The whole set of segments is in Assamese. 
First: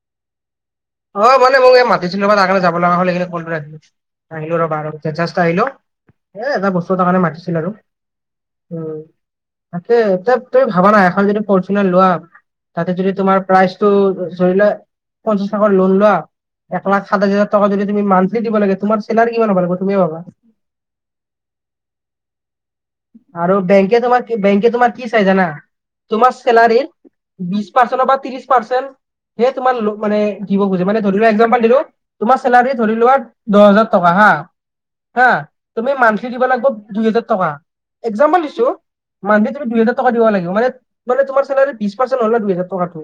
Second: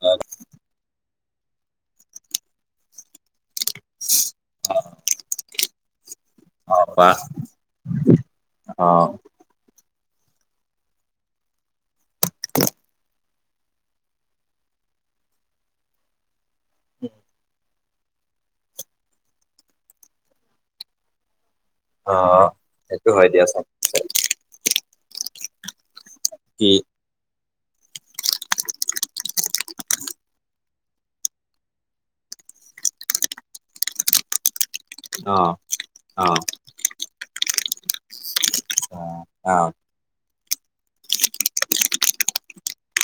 অ' অ' মানে মোক মাতিছিলি ত' আ, যাব লগা হ'ল সেইকাৰনে কাটি দিলোঁ। আহিলোঁ ৰ'বা ৰ' পঞ্চাছটা আহিল'। এ, এটা বস্তু এটাৰ বা কাৰণে মাতিছিল আৰু, অ উম। তাকে ত' তুমি ভাবানা এখন যদি ফৰ্চুনাৰ লোৱা তাতে যদি তোমাৰ প্ৰাইচটো ধৰি লোৱা পঞ্চাছ টকাৰ লোন লোৱা, এক লাখ সাতাইছ হাজাৰ টকা যদি তোমাৰ মন্থলী দিব লাগে, তোমাৰ চেলাৰি কিমান হ'ব তুমি ভাবা। অ'। হয় আৰু দিয়াচোন বেংকে বেংকে তোমাৰ কি চাই জানা, তোমাৰ কি চেলাৰীৰ বিছ পাৰ্চেণ বা ত্ৰিশ পাৰ্চেণ্ট সেই তোমাৰ মানে দিব খুজে, মানে ধৰি লোৱা এক্সাম্পল দিলোঁ তোমাৰ চেলাৰী ধৰি লোৱা দহ হাজাৰ টকা হা। হা, অ তুমি মান্থলি অ দিব লাগিব দুই হাজাৰ টকা, একজাম্পল দি ছো অ মান্থলি অ তুমি দু হেজাৰ টকা দিব লাগিব মানে তোমাৰ চেলাৰী বিছ পাৰ্চেণ্ট হ'লে দুই হেজাৰ টকাটো।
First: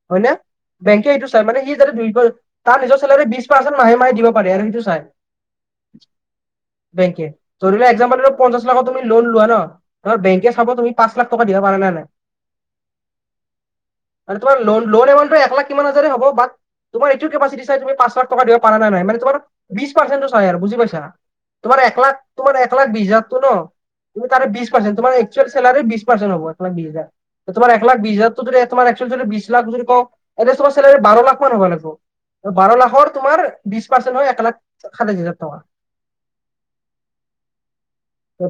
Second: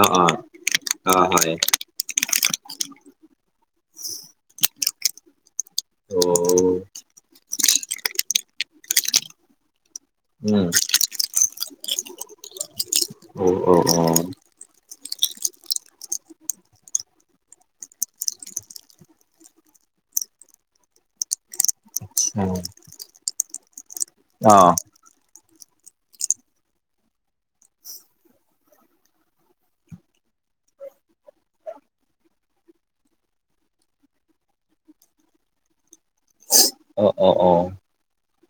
অ হয়নে, বেংকে অ এইটো চাই হয় মানে হে যাতে দুই, তাৰ নিজৰ চেলাৰী বিছ পাৰ্চেণ্ট মাহে মাহে দিব পাৰে আৰু সেইটো চাই। অ'। বেংকে, ধৰি লোৱা এক্সাম্পুল ললোঁ পঞ্চাশ লাখৰ তুমি লোন লোৱা ন' বেংকে উম চাব তুমি পাঁচ লাখ টকা দিব পাৰা না নাই। অ', অ', অ'। মানে তোমাৰ লোন এমাউনটো এক লাখ কিমান হাজাৰে হ'ব বাট তোমাৰ এইটো কেবছিডি চাই তুমি পাঁচ লাখ টকা দিব পাৰা নে নাই, মানে তোমাৰ বিছ পাৰ্চেনটো চাই বুজি পাইছা? তোমাৰ এক লাখ, তোমাৰ এক লাখ বিছ হাজাৰটো ন' তুমি তাৰে অ বিছ পাৰ্চেন্ট তোমাৰ চেলাৰীৰ বিছ পাৰ্চেণ্ট হ'ব বিছ হাজাৰ। তোমাৰ এক লাখ বিছ হাজাৰতো যদি তোমাৰ যদি বিছ লাখ যদি কওঁ এতিয়া তাৰ চেলাৰি বাৰ লাখমান হ'ব লাগব। বাৰ লাখৰ তোমাৰ বিছ পাৰ্চেন্ট হৈ এক লাখ সাতাইছ হাজাৰ টকা। অ', অ', অ'।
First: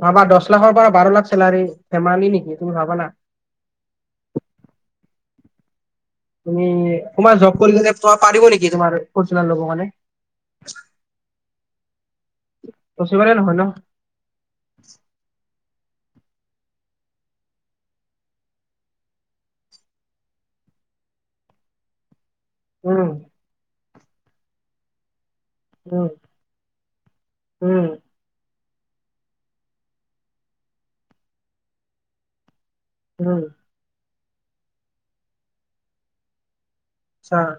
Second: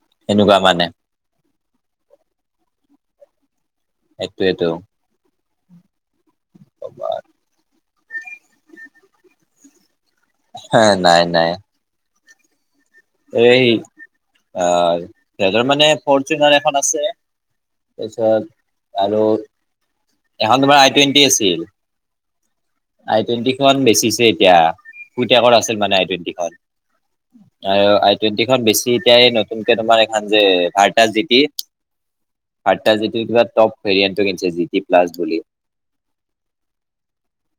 ভাবা দহ সেনেকুৱা মানে লাখৰপৰা বাৰ লাখ চেলাৰী, ধেমালি নেকি তুমি ভাবানা। সেইটোৱেতো। তুমি, তোমাৰ জব কৰি তোমাৰ পাৰিব নেকি তোমাৰ ফৰ্চুনাৰ ল'ব কাৰনে? হে, নাই নাই। পচিবলে নহয় এই, ন। সিহঁতৰ মানে ফৰচুনাৰ এখন আছে তাৰপিছত আৰু এখন তোমাৰ আই টুৱেণ্টি আছিল। আই টুৱেণ্টিখন বেচিছে এতিয়া, পুতেকৰ আছিল মানে আই টুৱেণ্টিখন। আৰু আই টুৱেণ্টি খন বেছি এতিয়া, নতুনকে তোমাৰ এইখন যে, ভাৰ্তা জিতি ভাৰ্তা জিতি কিবা টপ ভেৰিয়েনটো কিনিছে জিটি প্লাছ বুলি। ছাৰ।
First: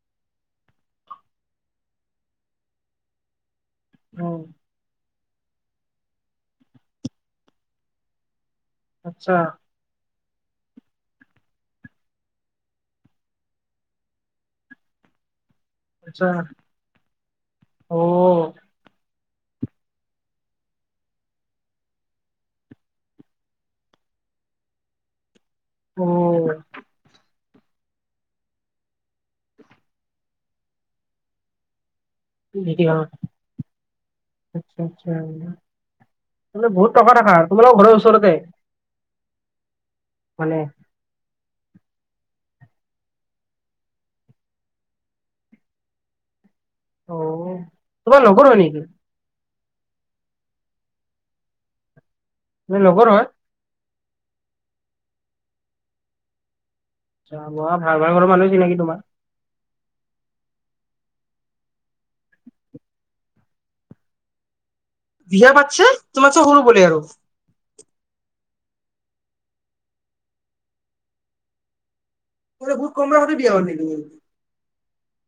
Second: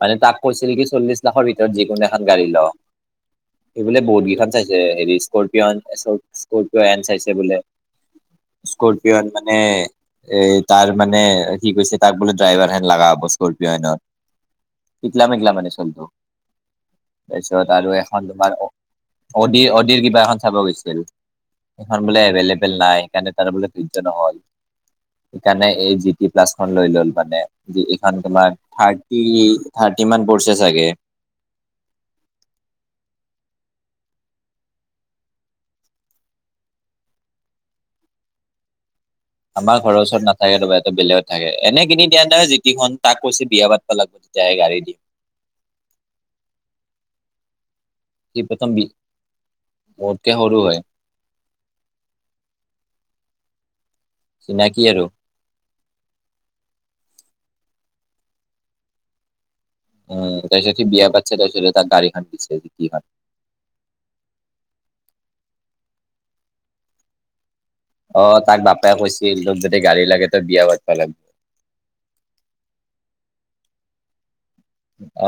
মানে তাক কৈছিল কি, চল্লিশ লাখৰ ভিতৰত যিকোনো এখন গাড়ী ল', সিবোলে বহুত কেইখন চাইছিল। যে হেৰি স্কৰপিঅ' এন, তাছত স্কৰপিঅ' এন চাইছে বোলে। স্কৰপিঅ' এন মানে এই তাৰ মানে কি কৈছে, তাক বোলে ড্ৰাইভাৰ হেন লগা হ'ব স্কৰপিঅ' এনত। পিকলা-মেগলা মানে চলটো তাৰপিছত আৰু এখন তোমাৰ অ'ডি, অ'ডিৰ কিবা এখন চাব গৈছিল। সেইখন বোলে এভেইলেবেল নাই, সেইকাৰণে তাৰ বোলে ধৈৰ্য নহ'ল। সেইকাৰণে এই জি টি প্লাছখন লৈ ল'ল মানে, এইখন তোমাৰ থাৰ্ড। কি, থাৰ্টি মান পৰিছে চাগে। [unintelligible] আচ্ছা, আচ্ছা, বহুত টকা থকা তোমালোকৰ ঘৰত ওচৰতে। আমাৰ ঘৰ ওচৰত মানে নথাকে, এটো বেলেগত থাকে। এনে কিনি দিয়া নাই জিতিখন। তাক কৈছে, বিয়া পাতব লাগ তেতিয়াহে গাড়ী দিম। অ'। তোমাৰ সি লগৰ হয় নেকি প্ৰথম বি, মোতকে সৰু হয়। লগৰ হয়। চিনাকি আৰু। জানোঁ আ, ভাল, ভাল ঘৰৰ মানুহ চিনাকি তোমাৰ। উম, তাৰপিছত সি বিয়া পতিছে, তাৰপিছতহে ডাইৰেক্ট হাত দিছে জীতি খন। বিয়া পাতছে, তোমাতচে সৰু বোলে আৰু। অ', তাক বাপা কৈছিল, তোক যদি গাড়ী লাগে তই বিয়া পাতবা লাগিব। বহুত কম বয়সতে বিয়া হ'ল দেখোন।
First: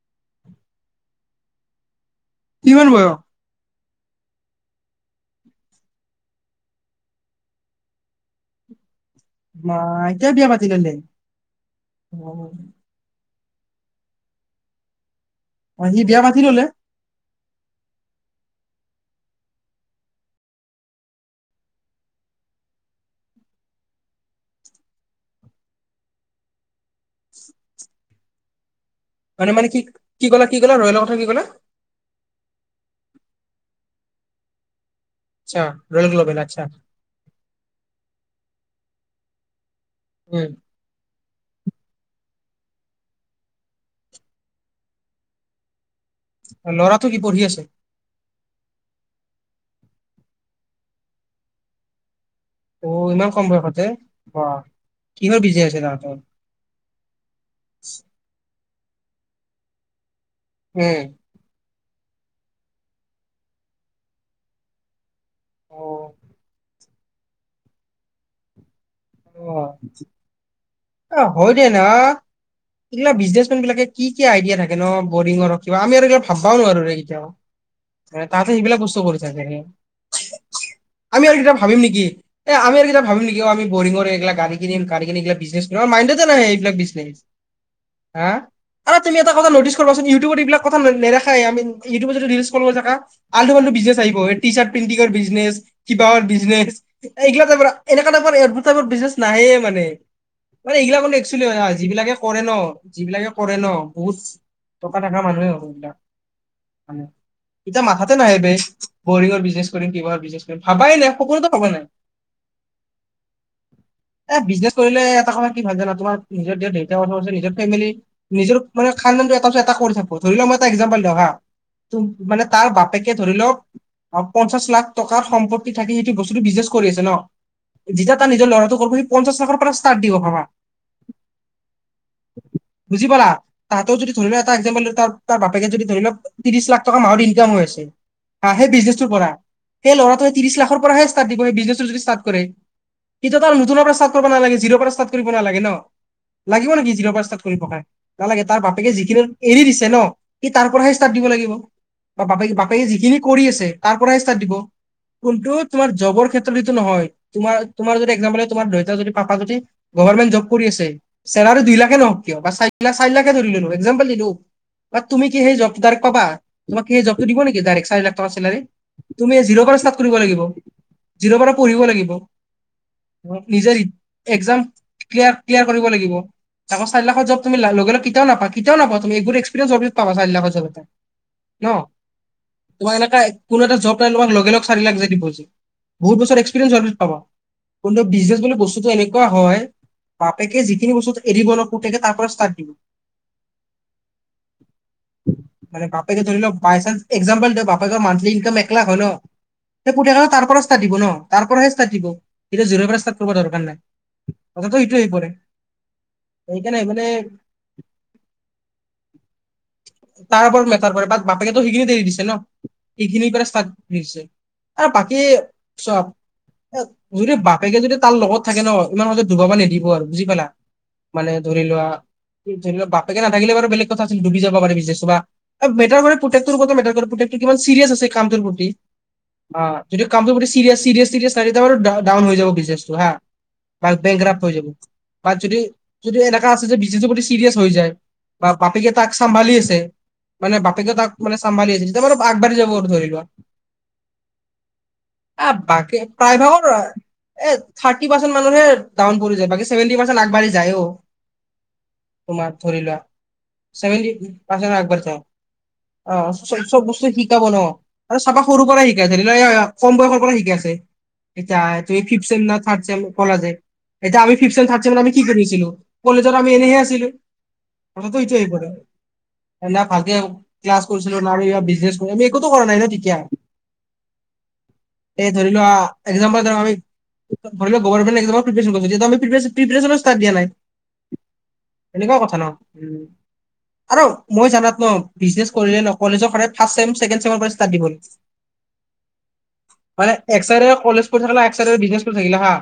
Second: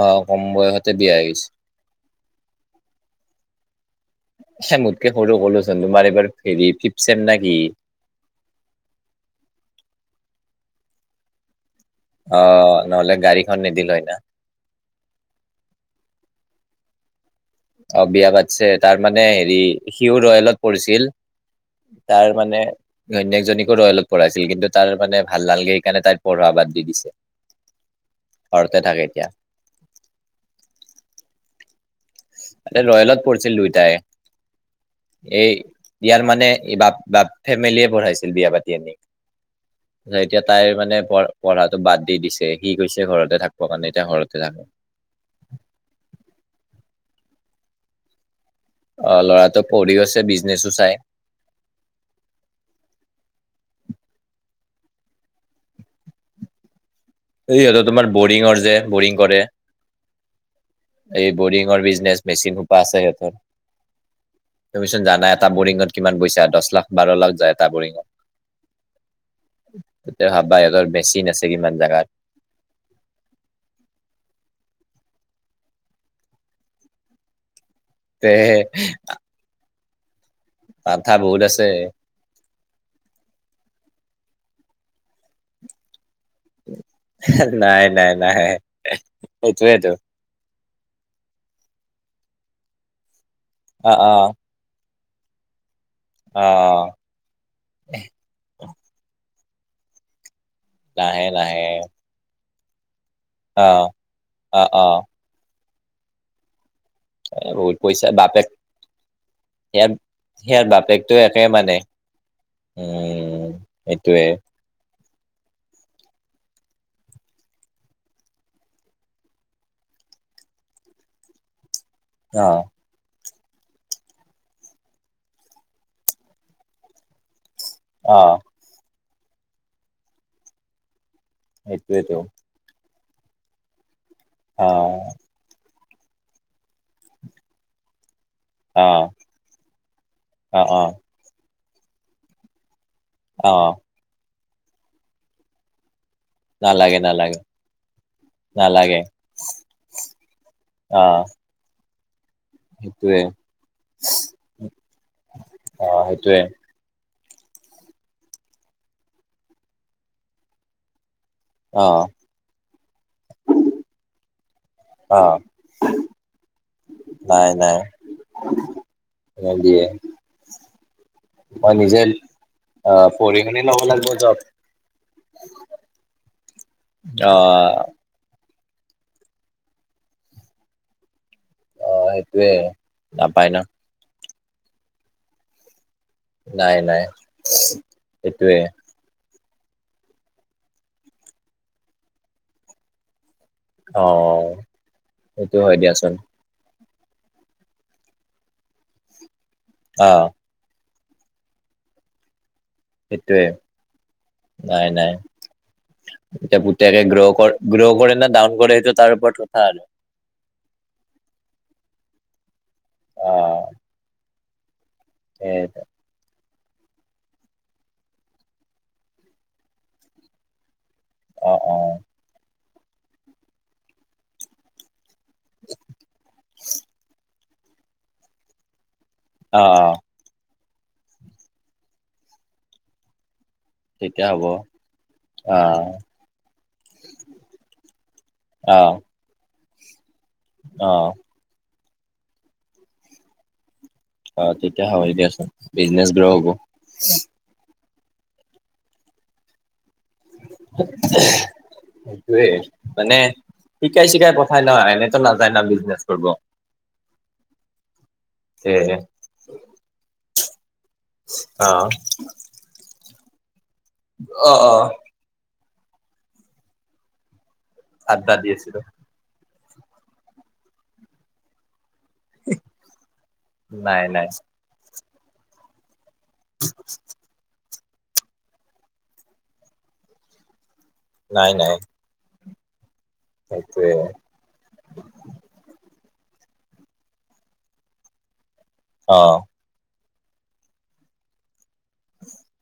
অ', কম বয়সতে বিয়া হৈছে। কিমান বয়স? মোতকে সৰু ক'লোচোন, তোমাৰ এইবাৰ হেৰি ফিফ্ট ছেম নে কি? মা, এতিয়াই বিয়া পাতি ল'লে। অ', নহ'লে গাড়ীখন নিদিল হয় না। অ', সি বিয়া পাতি ল'লে। অ', বিয়া পাতিছে, তাৰ মানে হেৰি সিও ৰয়েলত পঢ়িছিল। তাৰ মানে ঘৈনেক জনীকো ৰয়েলত পঢ়াইছিল, কিন্তু তাৰ মানে ভাল নালাগে, সেইকাৰণে তাইৰ পঢ়োৱা বাদ দি দিছে। ঘৰতে থাকে এতিয়া। মানে, মানে কি, কি কলা, কি কলা ৰয়েলৰ কথা কি কলা। ৰয়েলত পঢ়িছিল দুইটাই। এই আচ্ছা ৰয়েল ইয়াৰ গ্ল'বেল মানে আচ্ছা ই বাপ বাপ ফেমিলিয়ে পঢ়াইছিল বিয়া পাতি আনি। উম এতিয়া তাইৰ মানে পঢ় পঢ়াতটো বাদ দি দিছে। সি কৈছে ঘৰতে থাকব মানে এতিয়া ঘৰতে থাক ল'ৰাটো কি পঢ়ি আছে? অ', ল'ৰাটো পঢ়িও আছে, বিজনেচো চাই। অ', ইমান কম বয়সতে, বাহ, কিহৰ বিজিনেজ আছে তাহাঁতৰ? এই সিহঁতৰ তোমাৰ বৰিঙৰ যে, বৰিং কৰে। উম। এই বৰিঙৰ বিজনেচ, মেচিন সোপা আছে সিহঁতৰ, তুমি চোন জানাই। এটা অ বৰিঙত কিমান পইচা, দহ লাখ, বাৰ লাখ যায় এটা বৰিঙত। অ তে ভাবা সিহঁতৰ মেচিন আছে কিমান জেগাত। এইগিলাক বিজনেচমেন বিলাকে কি, কি আইডিয়া থাকে ন, বৰিঙৰ কিবা। আমি এইগিলাক ভাববাও নোৱাৰোঁ কেতিয়াও। তে ততে সেইবিলাক বস্ত কৰিছে যে, মাথা আমি আৰু বহুত সেইবিলাক আছে ভাবিম নেকি? এমি আৰু কিব ভাবি নেকি আমি বৰিংৰ এইগিলাগ গড়ী কিনিম, গড়ী কিনি কেনে বিজনেজ কৰিম মাইণ্ডত নাহে এইবিলাক বিজনেজ নাই নাই নাই আহ, তুমি এটা কথা ন'টিচ সেইটোয়েতো কৰবাচোন? ইবত এইবাক কথা নেদেখাই আমি ইটিউবত যদি ৰিলচ বনাই থকা আলটো ফাল্টু অ বিজনেছ অ আহিব। টি চাৰ্ট প্ৰিণ্টিঙৰ বিজনেছ, কিবৰ অ বিজনেচ এইগিলা টাইপৰ এনেকুৱ টাইপৰ নাহে মানে-মানে এইগিলাক মানুহ নাহে একচুৱেলি হয় নাহে যিবিলাকে কৰে ন যিবিলাকে কৰে ন অ বহুত অ অ টকা থকা মানুহে হ'ব এইবিলাক। এ বহুত এতিয়া পইচা মাথাতে নাহিব বাপেক বে বৰিঙৰ বিজনেছ কৰিম সেয়াৰ কিবা বিজনেজ কৰিম। সেয়াৰ ভাবাই বাপেকটো নাই, একে সপোনতে ভাবা মানে নাই। উম, সেইটোৱে এ বিজনেছ কৰিলে এটা কথা কি ভাল জানা? তোমাৰ নিজৰ দেউতা বছৰছে নিজৰ ফেমিলি নিজৰ মানে খানদান এটা পৰা এটা কৰি থাকবো। ধৰি ল মই এটা এক্জাম্পল দিওঁ হা ত মানে অ তাৰ বাপ তে ধৰি লওক পঞ্চাশ লাখ টকাৰ সম্পত্তি থাকি সেইটো বস্তুটো বিজনেজ কৰি আছে ন। যেতিয়া অ তাৰ নিজৰ ল'ৰাটো কৰিব সি পঞ্চাশ লাখৰ পৰা ষ্টাৰ্ট দিব ভাবা। সেইটোৱেইটো। বুজি পালা, তাতেও যদি ধৰি ল এটা অ এক্সাম্পল তাৰ তাৰ বাপেকে যদি ধৰি লওক ত্ৰিশ লাখ টকা মাহত ইনকাম হৈ আছে। হা সেই অ বিজনেছটোৰ পৰা সেই ল'ৰাটো সেই ত্ৰিশ অ অ লাখৰ পৰাহে ষ্টাৰ্ট দিব, সেই বিজনেছটো যদি ষ্টাৰ্ট কৰে। কিন্তু অ তাৰ নতুনৰ পৰা ষ্টাৰত কৰিব নালাগে, জিৰ পৰা ষ্টাৰ্ট কৰিব নালাগে ন, লাগিব নেকি নালাগে জিৰ' পৰা নালাগে ষ্টাৰ্ট কৰিব কাৰনে। নালাগে তাৰ বাপেকে যিখিনি এৰি দিছে ন' সি তাৰ পৰাহে অ ষ্টাৰ্ট দিব লাগিব। বা বাপে-বাপে যিখিনি সেইটোৱে কৰি আছে তাৰ পৰাহে ষ্টাৰ দিব কিন্তু অ তোমাৰ জগৰ সেইটোৱে ক্ষেত্ৰত নহয় তোমাৰ-তোমাৰ যদি এক তোমাৰ দেউতা যদি পাপা যদি গভমেন্ট জব কৰি আছে। চেলাৰ দুই অ লাখে নহওক কিয়, বা চখ চাৰিলাখে ধৰিললো এক্জাম্পল দিলো। বা অ তুমি কি সেই জবটোক পাবা, তোমাক সেই জবটো দিব নাই নেকিক নাই চাৰি লাখ টকা চেলাৰীৰ। তুমি জিৰ' পৰা নিদিয়ে ষ্টাৰ্ট কৰিব লাগিব, জিৰ' পৰা মই পঢ়িব নিজে লাগিব। আহ পঢ়ি শুনি নিজে ল'ব লাগিব জব একজাম ক্ল ক্লিয়াৰ কৰিব লাগিব, আকৌ চাৰি লাখৰ জব তুমি আহ লগে-লগে, কেতিয়াওঁ নাপা কেতিয়াও নাপা তুমি এইবোৰ এক্সপৰিয়েনচ হোৱাৰ পিছত পাবা চাৰিলাখ চেলাৰী। ন অ সেইটোৱে তোমাৰ এনেকা নাপায় ন কোনো এটা জব নাই, তোমাক লগা লগ চাৰি লাখ যে দিব যে। বহুত বছৰ নাই এক্সপিৰিয়েন্ঞ্চ হয় নাই পাব কিন্তু বিজনেছ সেইটোৱে বুলি বস্তুটো এনেকুৱা হয়, বাপেকে যিখিনিস্তু এৰিব ন' পুতেকে তাৰ পৰা ষ্টাৰ্ট দিব। অ সেইটো হয় মানে দিয়াচোন বাপেক ধৰিল বাইচান্স একজাম্পল দে বাপেকৰ মান্থলি ইনকাম এক লাখ হয় ন' সেই অ পুতেক তাৰ পৰা ষ্টাৰত দিব ন। তাৰ পৰাহে ষ্টাৰ্ট দিব এতিয়া জিৰৰ পৰা ষ্টাৰ্ট কৰিব সেইটোৱে দৰকাৰ নাই, কথাটো নাই সেইটো নাই আহি পৰে। এতিয়া সেইকাৰণে পুতেকে মানে গ্ৰ' গ্ৰ' কৰে নে ডাউন কৰে সেইটো তাৰ ওপৰত কথা আৰু। তাৰ ওপৰত মেটাৰ কৰোক বাপেকেতো সেইখিনি দেৰি দিছে ন' সেইখিনিৰ অ পৰা ষ্টাৰ্ট দিছে। আৰু বাকী সেইটো, চোৱা, যদি বাপেকে যদি তাৰ লগত থাকে ন' ইমান সহজত ধুবাবা নিদিব আৰু বুজি পালা। মানে অ ধৰি অ লোৱা ধৰি লোৱা বাপেকে নাথাকিলে বাৰু বেলেগ কথা আছিল ডুবি যাব পাৰি বিজনেচ টো বা। মেটাৰ কৰে পুতেক তেওঁৰ ওপৰত মেটাৰ কৰে পুতেক কিমান চিয়াছ আছে কামটোৰ প্ৰতি, অ অ যদি কামটোৰ প্ৰতি ছিৰিয়াছ-ছিৰিয়াছ ঠাকে ন' ডাউন হৈ যাব বিজনেছটো হা, বা বেংক তেতিয়া হ'ব ক্ৰাপ হৈ যাব। বা অ যদি-যদি এনেকা আছে যে বিজনেজ প্ৰতি চিৰিয়াছ হৈ যায়, বা অ বাপেকে তাক তাক চম্ভালি আছে মানে অ বাপেকে তাক মানে চম্ভালি আছে যেতিয়া মানে আগবাঢ়ি যাব আৰু ধৰি লোৱা। অ, তেতিয়া হয় দেয়াচোন আহ বাকী বিজনেচ গ্ৰ' হ'ব। প্ৰায়ভাগৰ এ থাৰ্টি পাৰ্চেণ্ট মানুহে ডাউন পৰি যায়, বাকী ছেভেণ্টি পাৰ্চেণ্ট আগবাঢ়ি যায়ও। তোমাৰ সেইটোৱেই, ধৰি লোৱা মানে শিকাই ছেভেন্টি চিকাই পঠাই পাৰ্চেণ্ট ন' আগবাঢ়ি যায় এনেতো নাজায় ন' বিজনেচ অ কৰিব। চব চব বস্তু শিকাব ন আৰু চাবা সৰুৰ পৰাই সেয়ে শিকাইছে কম বয়সৰ পৰা শিকাই আছে ইটা। অ শিনা থ্ৰাদ ছেম কলা যে, ইটা থ্ৰাদ অ ছেম অ ফিভ ছেম আমি কি কৰিছিলো কলেজত আমি এনেহে আছিলো কথাটো আড্ডা এইটোয় দি আহি পৰে। আছিলো এ ভালকে ক্লাছ কৰিছিলো না বিজনেছ, আমি একোতো কৰা নাই ন' তেতিয়া, নাই নাই। এই ধৰি লোৱা এক্সাম্পল ধৰ আমি [inaudible] ধৰি ল' গভাৰমেণ্ট এক্সামৰ প্ৰিপাচন কৰিছোঁ যেতিয়াতো আমি প্ৰিপ্ৰেচনো ষ্টাৰ্ট দিয়া নাই। নাই নাই। এনেকুৱাও কথা ন' উ, সেইটোৱে আৰু মই জানাত ন' বিজনেছ কৰিলে ন' কলেজৰ সদাই ফাৰ্ষ্ট ছেম, চেকেণ্ড ছেমৰপৰা ষ্টাৰ্ট দিব অ'। মানে এক চাইডে কলেজ পঢ়ি থাকলা এক চাইডে বিজনেচ কৰি থাকিলা হা,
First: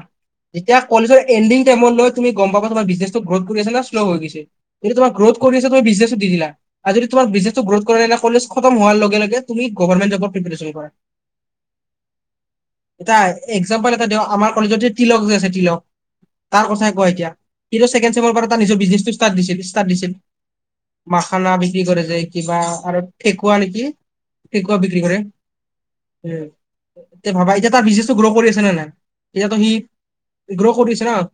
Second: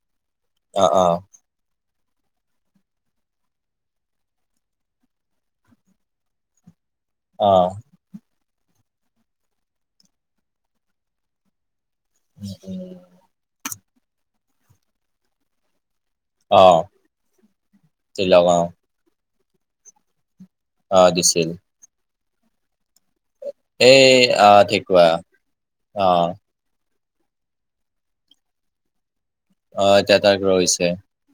যেতিয়া অ অ কলেজৰ এণ্ডিং টাইমত ন' তুমি গম পাব তোমাৰ বিজনেছটো গ্ৰথ কৰি আছে নে শ্ল হৈ গৈছে, যদি তোমাৰ গ্ৰথ কৰি আছে তুমি বিজনেছটো দি দিলা। আৰু যদি তোমাৰ অ বিজনেছ গ্ৰথ কৰা নাই তেন্তে কলেজ খতম হোৱাৰ লগে লগে তুমি গভাৰমেট জবৰ প্ৰিপাৰেচন কৰা। উম, উ এটা এক্সাম্পল এটা দিও, আমাৰ কলেজত যে তিলক যে আছে তিলক অ তাৰ কথাই কোৱা এতিয়া, সিতো চেকেণ্ড তিলক ছেমৰপৰা অ নিজৰ বিজনিচটো ষ্টাৰ্ট দিছিল, ষ্টাৰ্ট দিছিল। অ দিছিল মাখানা বিক্ৰী কৰে যে কিবা আৰু ঠেকুৱা নেকি, এই আহ ঠেকুৱা বিক্ৰী ঠিকুৱা কৰে, অ উম। এতিয়া ভাবা, এতিয়া তাৰ বিজনেছটো গ্ৰ' কৰি আছে নে নাই? এতিয়াতো সি, অ এতিয়া তাক গ্ৰ' ৰৈছে কৰিছে ন'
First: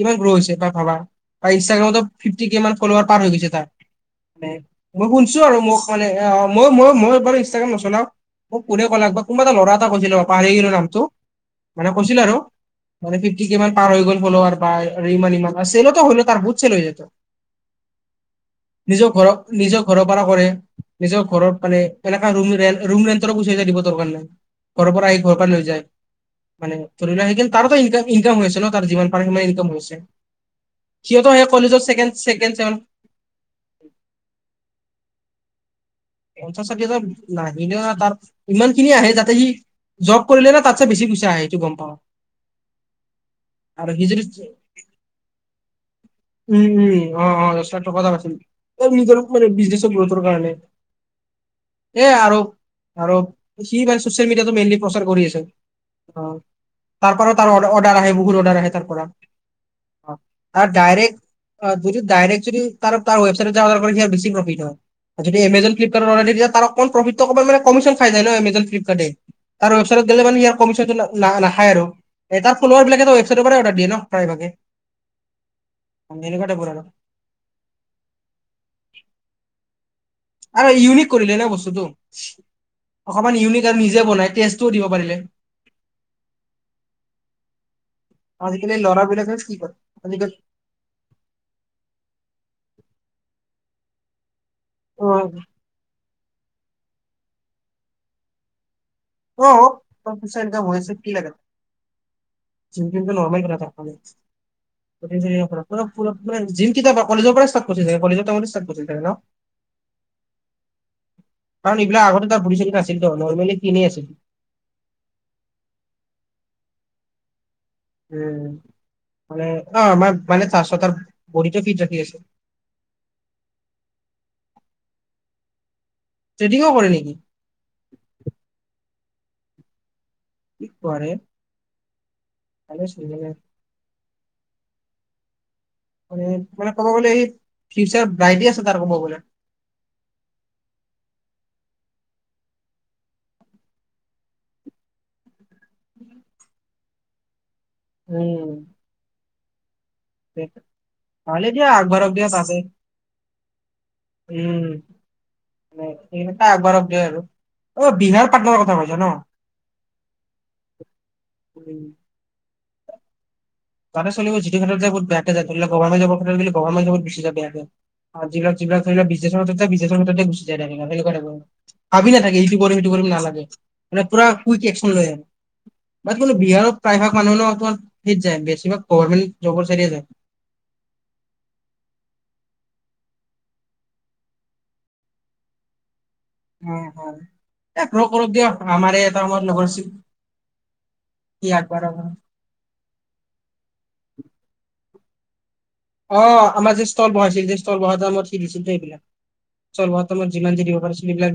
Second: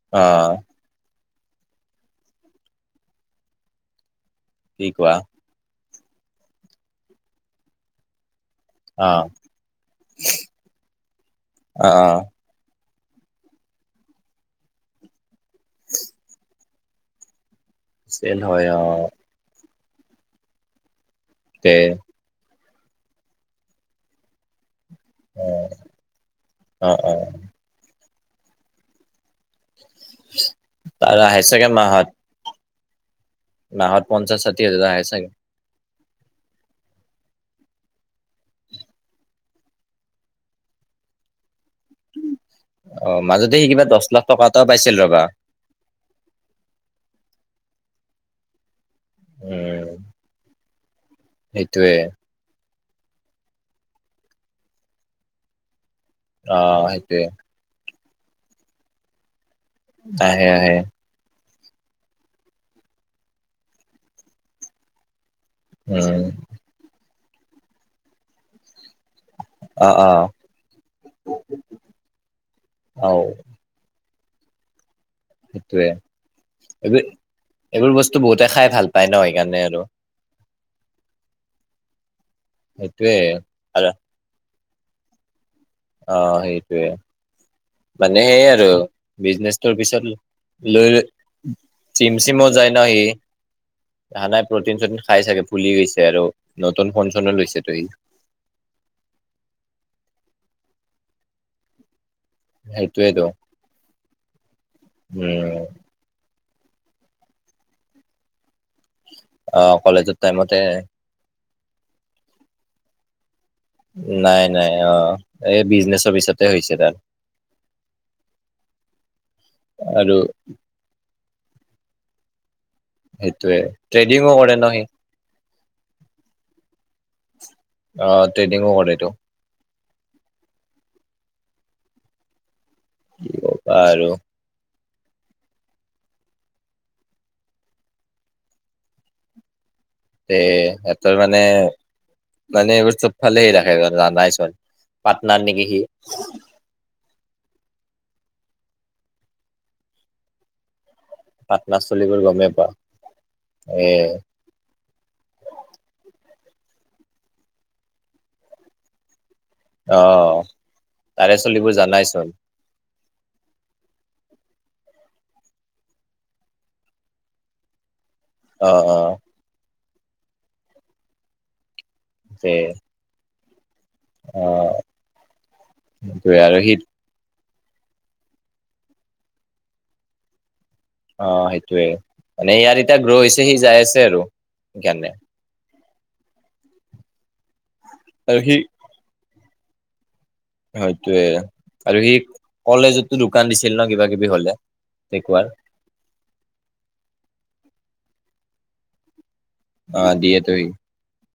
কিমান অ গ্ৰ' হৈছে তাৰ ভাবা। বা ইনষ্টাগ্ৰামতো ফিফটি কে মান ফলোৱাৰ পাৰ হৈ গৈছে তাৰ। কি মই কোৱা শুন ছো আৰু মোক মানে, মই-মই-মই বাৰু ইনষ্ট্ৰাগ্ৰাম নচলাওঁ। মোক কোনে অ ক'লাক বা কোনোবা এটা ল'ৰা এটা কৈছিলে পাহৰি গিলো নামটো, অ মানে অ কৈছিল আৰু। মানে ফিফটি কেমান পাৰ হৈ গল ফলৱাৰ বা ইমান ইমান চেলো হ'ল ত' বহুত চেল হৈ যাই ত'। চেল হয় অ নিজৰ ঘৰক, নিজৰ ঘৰৰপৰা কৰে, নিজৰ ঘৰত তে মানে এনে মা ৰুম ৰেন, ৰুম ৰেণ্টৰো গুচি যাই দিব দৰকাৰ নাই, ঘৰৰপৰা আহি অ ঘৰৰপৰা লৈ যায়। মানে, অ অ ধৰি লোৱা সেইখিনি তাৰেতো ইনকাম হৈছে ন' তাৰ যিমান পাৰে সিমান ইনকাম হৈছে। তাৰ সিহঁত আহে সেই চাগে কলেজত মাহত ছেকেড চেকেণ্ড ছেম। মাহত পঞ্চাছ ষাঠি হাজাৰ মান আহে চাগে। পঞ্চাছ ষাঠি হাজাৰ নাহিলেওঁ তাৰ ইমানখিনি আহে যাতে সি জব কৰিলে না তাতচে বেছি পইচা আহে এইটো গম পাওঁ। অ' মাজতে সি কিবা আৰু দহ যদি লাখ টকা এটা পাইছিল ৰবা। উম, উম, অ', অ' দহ লাখ টকা এটা পাইছিল, এ, নিজৰ মানে উম বিজনেছৰ গ্ৰথৰ কাৰণে। সেইটোৱে এ, আৰু আৰু সি মানে চচিয়েল মিডিয়াটো মেইনলি প্ৰচাৰ কৰি আছে। অ' তাৰপৰাও তাৰ অৰ্ডাৰ আহে, বহুত অৰ্ডাৰ আহে তাৰপৰা। অ' আহে আৰু আহে ডাইৰেক্ট অ' যদি ডাইৰেক্ট যদি তাৰ তাৰ ৱেবছাইট অৰ্ডাৰ কৰে সি বছি প্ৰফিট হয় যদি এমেজন ফ্লিপকাৰ্টত উম অৰ্ডাৰ দি দিয়ে তাৰ অকণ প্ৰফিটটো অকণমান কমিচন খাইা যায় ন' এমেজন ফ্লিপকাৰ্টে। তাৰ অ ৱেছাইটত অ গলে মানে ইয়াৰ কমিচনটো নাখাই আৰু তাৰ ফলৱাৰবিলাকে অ ৱেবছাইটৰপৰাই অৰ্ডাৰ দিয়ে ন'। প্ৰাইভাগে। সেইটোৱে। আৰু। এইবো এইবোৰ বস্তু বহুতে খাই ভাল পায় ন' সেইকাৰণে আৰু। আৰু ইউনিক কৰিলে ন' বস্তুতটো, সেইটোয়ে অকমান ইউনিক আৰু নিজে বনাই, টেষ্টও দিব পাৰিলে। অ' সেইটোৱে, মানে সেই আৰু আজিকালি ল'ৰাবিলাকে কি কৰে বিজনেচটোৰ পিছত আজিকালি লৈ জিম চিমো যায় ন' সি? হা, নাই প্ৰটিন চটিন খাই চাগে, অ ফুলি গৈছে আৰু নতুন ফন চনো লৈছেতো ই। অ' প্ৰচেছাৰ একদম হৈছ কি লাগে জিম চিমতো সেইটোয়েতো নৰ্মেল কথা তাৰ কাৰনে [unintelligible] স্কুলত উম মানে জিম কেতিয়াৰপৰা, কলেজৰপৰা ষ্টাৰ্ট কৰিছিল ছাগে কলেজত থাকোঁতে ষ্টাৰ্ট কৰিছিল ছাগে ন'? অ' কলেজত টাইমতে কাৰণ এইবিলাক আগতে তাৰ বডি চডি নাছিলতো নৰ্মেলি খিনেই আছিল নাই নাই অ'। এই বিজনেচৰ পিছতে হৈছে তাৰ। উম, মানে অ' আৰু আমাৰ মানে ফাষ্টত তাৰ বডিটো ফিট ৰাখি আছে। সেইটোৱে, ট্ৰেডিঙো কৰে ন সি! ট্ৰেডিংও কৰে নেকি? অ', ট্ৰেডিংও কৰেটো। কি কোৱা ৰে! ভালে [unintelligible] বাৰু। মানে ক'ব গ'লে সি ফিউচাৰ ব্ৰাইটে আছে তাৰ ক'ব গ'লে। তে' সেহঁতৰ মানে মানে এইবোৰ চবফালে ৰাখে [unintelligible] চোন পাটনাৰ নেকি সি! উম। ভাল দিয়া, পাটনাৰ আগবাঢ়ক চলিবোৰ দিয়া গমেই ভালেই। পোৱা এ উম, সেন- সেনেকে আগবাঢ়ক দিয়া আৰু অ', বিহাৰ পাটনাৰ কথা কৈছা ন! অ', তাৰে চলিব উম। জানাইচোন! [inaudible] [inaudible] অ অ ভাবি নাথাকে তে ইটো কৰিম, সিটো কৰিম নালাগে। মানে পুৰা অ কুইক একচন লয় আহ, বাত কোনো সেইটোৱে আৰু বিহাৰৰ সি প্ৰায়ভাগ মানুহে [unintelligible] যায় বে বেছিভাগ গভমেণ্ট জবৰ চাইডে যায়। অ', সেইটোয়ে। মানে ইয়াৰ এতিয়া গ্ৰ' হৈছে সি যায় আছে আৰু সেইকাৰণে। উম, উম, [unintelligible] কৰক আৰু সি দিয়ক আমাৰে এটা সময়ত লগৰ আছিল। হৈটোৱেই সি আগবঢ়াব। আৰু সি কলেজতো দোকান দিছিল ন, কিবা কিবি হ'লে [unintelligible] অ', আমাৰ যে ষ্টল বহাইছিল যে ষ্টল বহা টাইমত সি দিছিলে এইবিলাক। ষ্টল অ বহা টাইমত দিয়েতো যিমান যি সি দিব পাৰিছিল সেবিলাক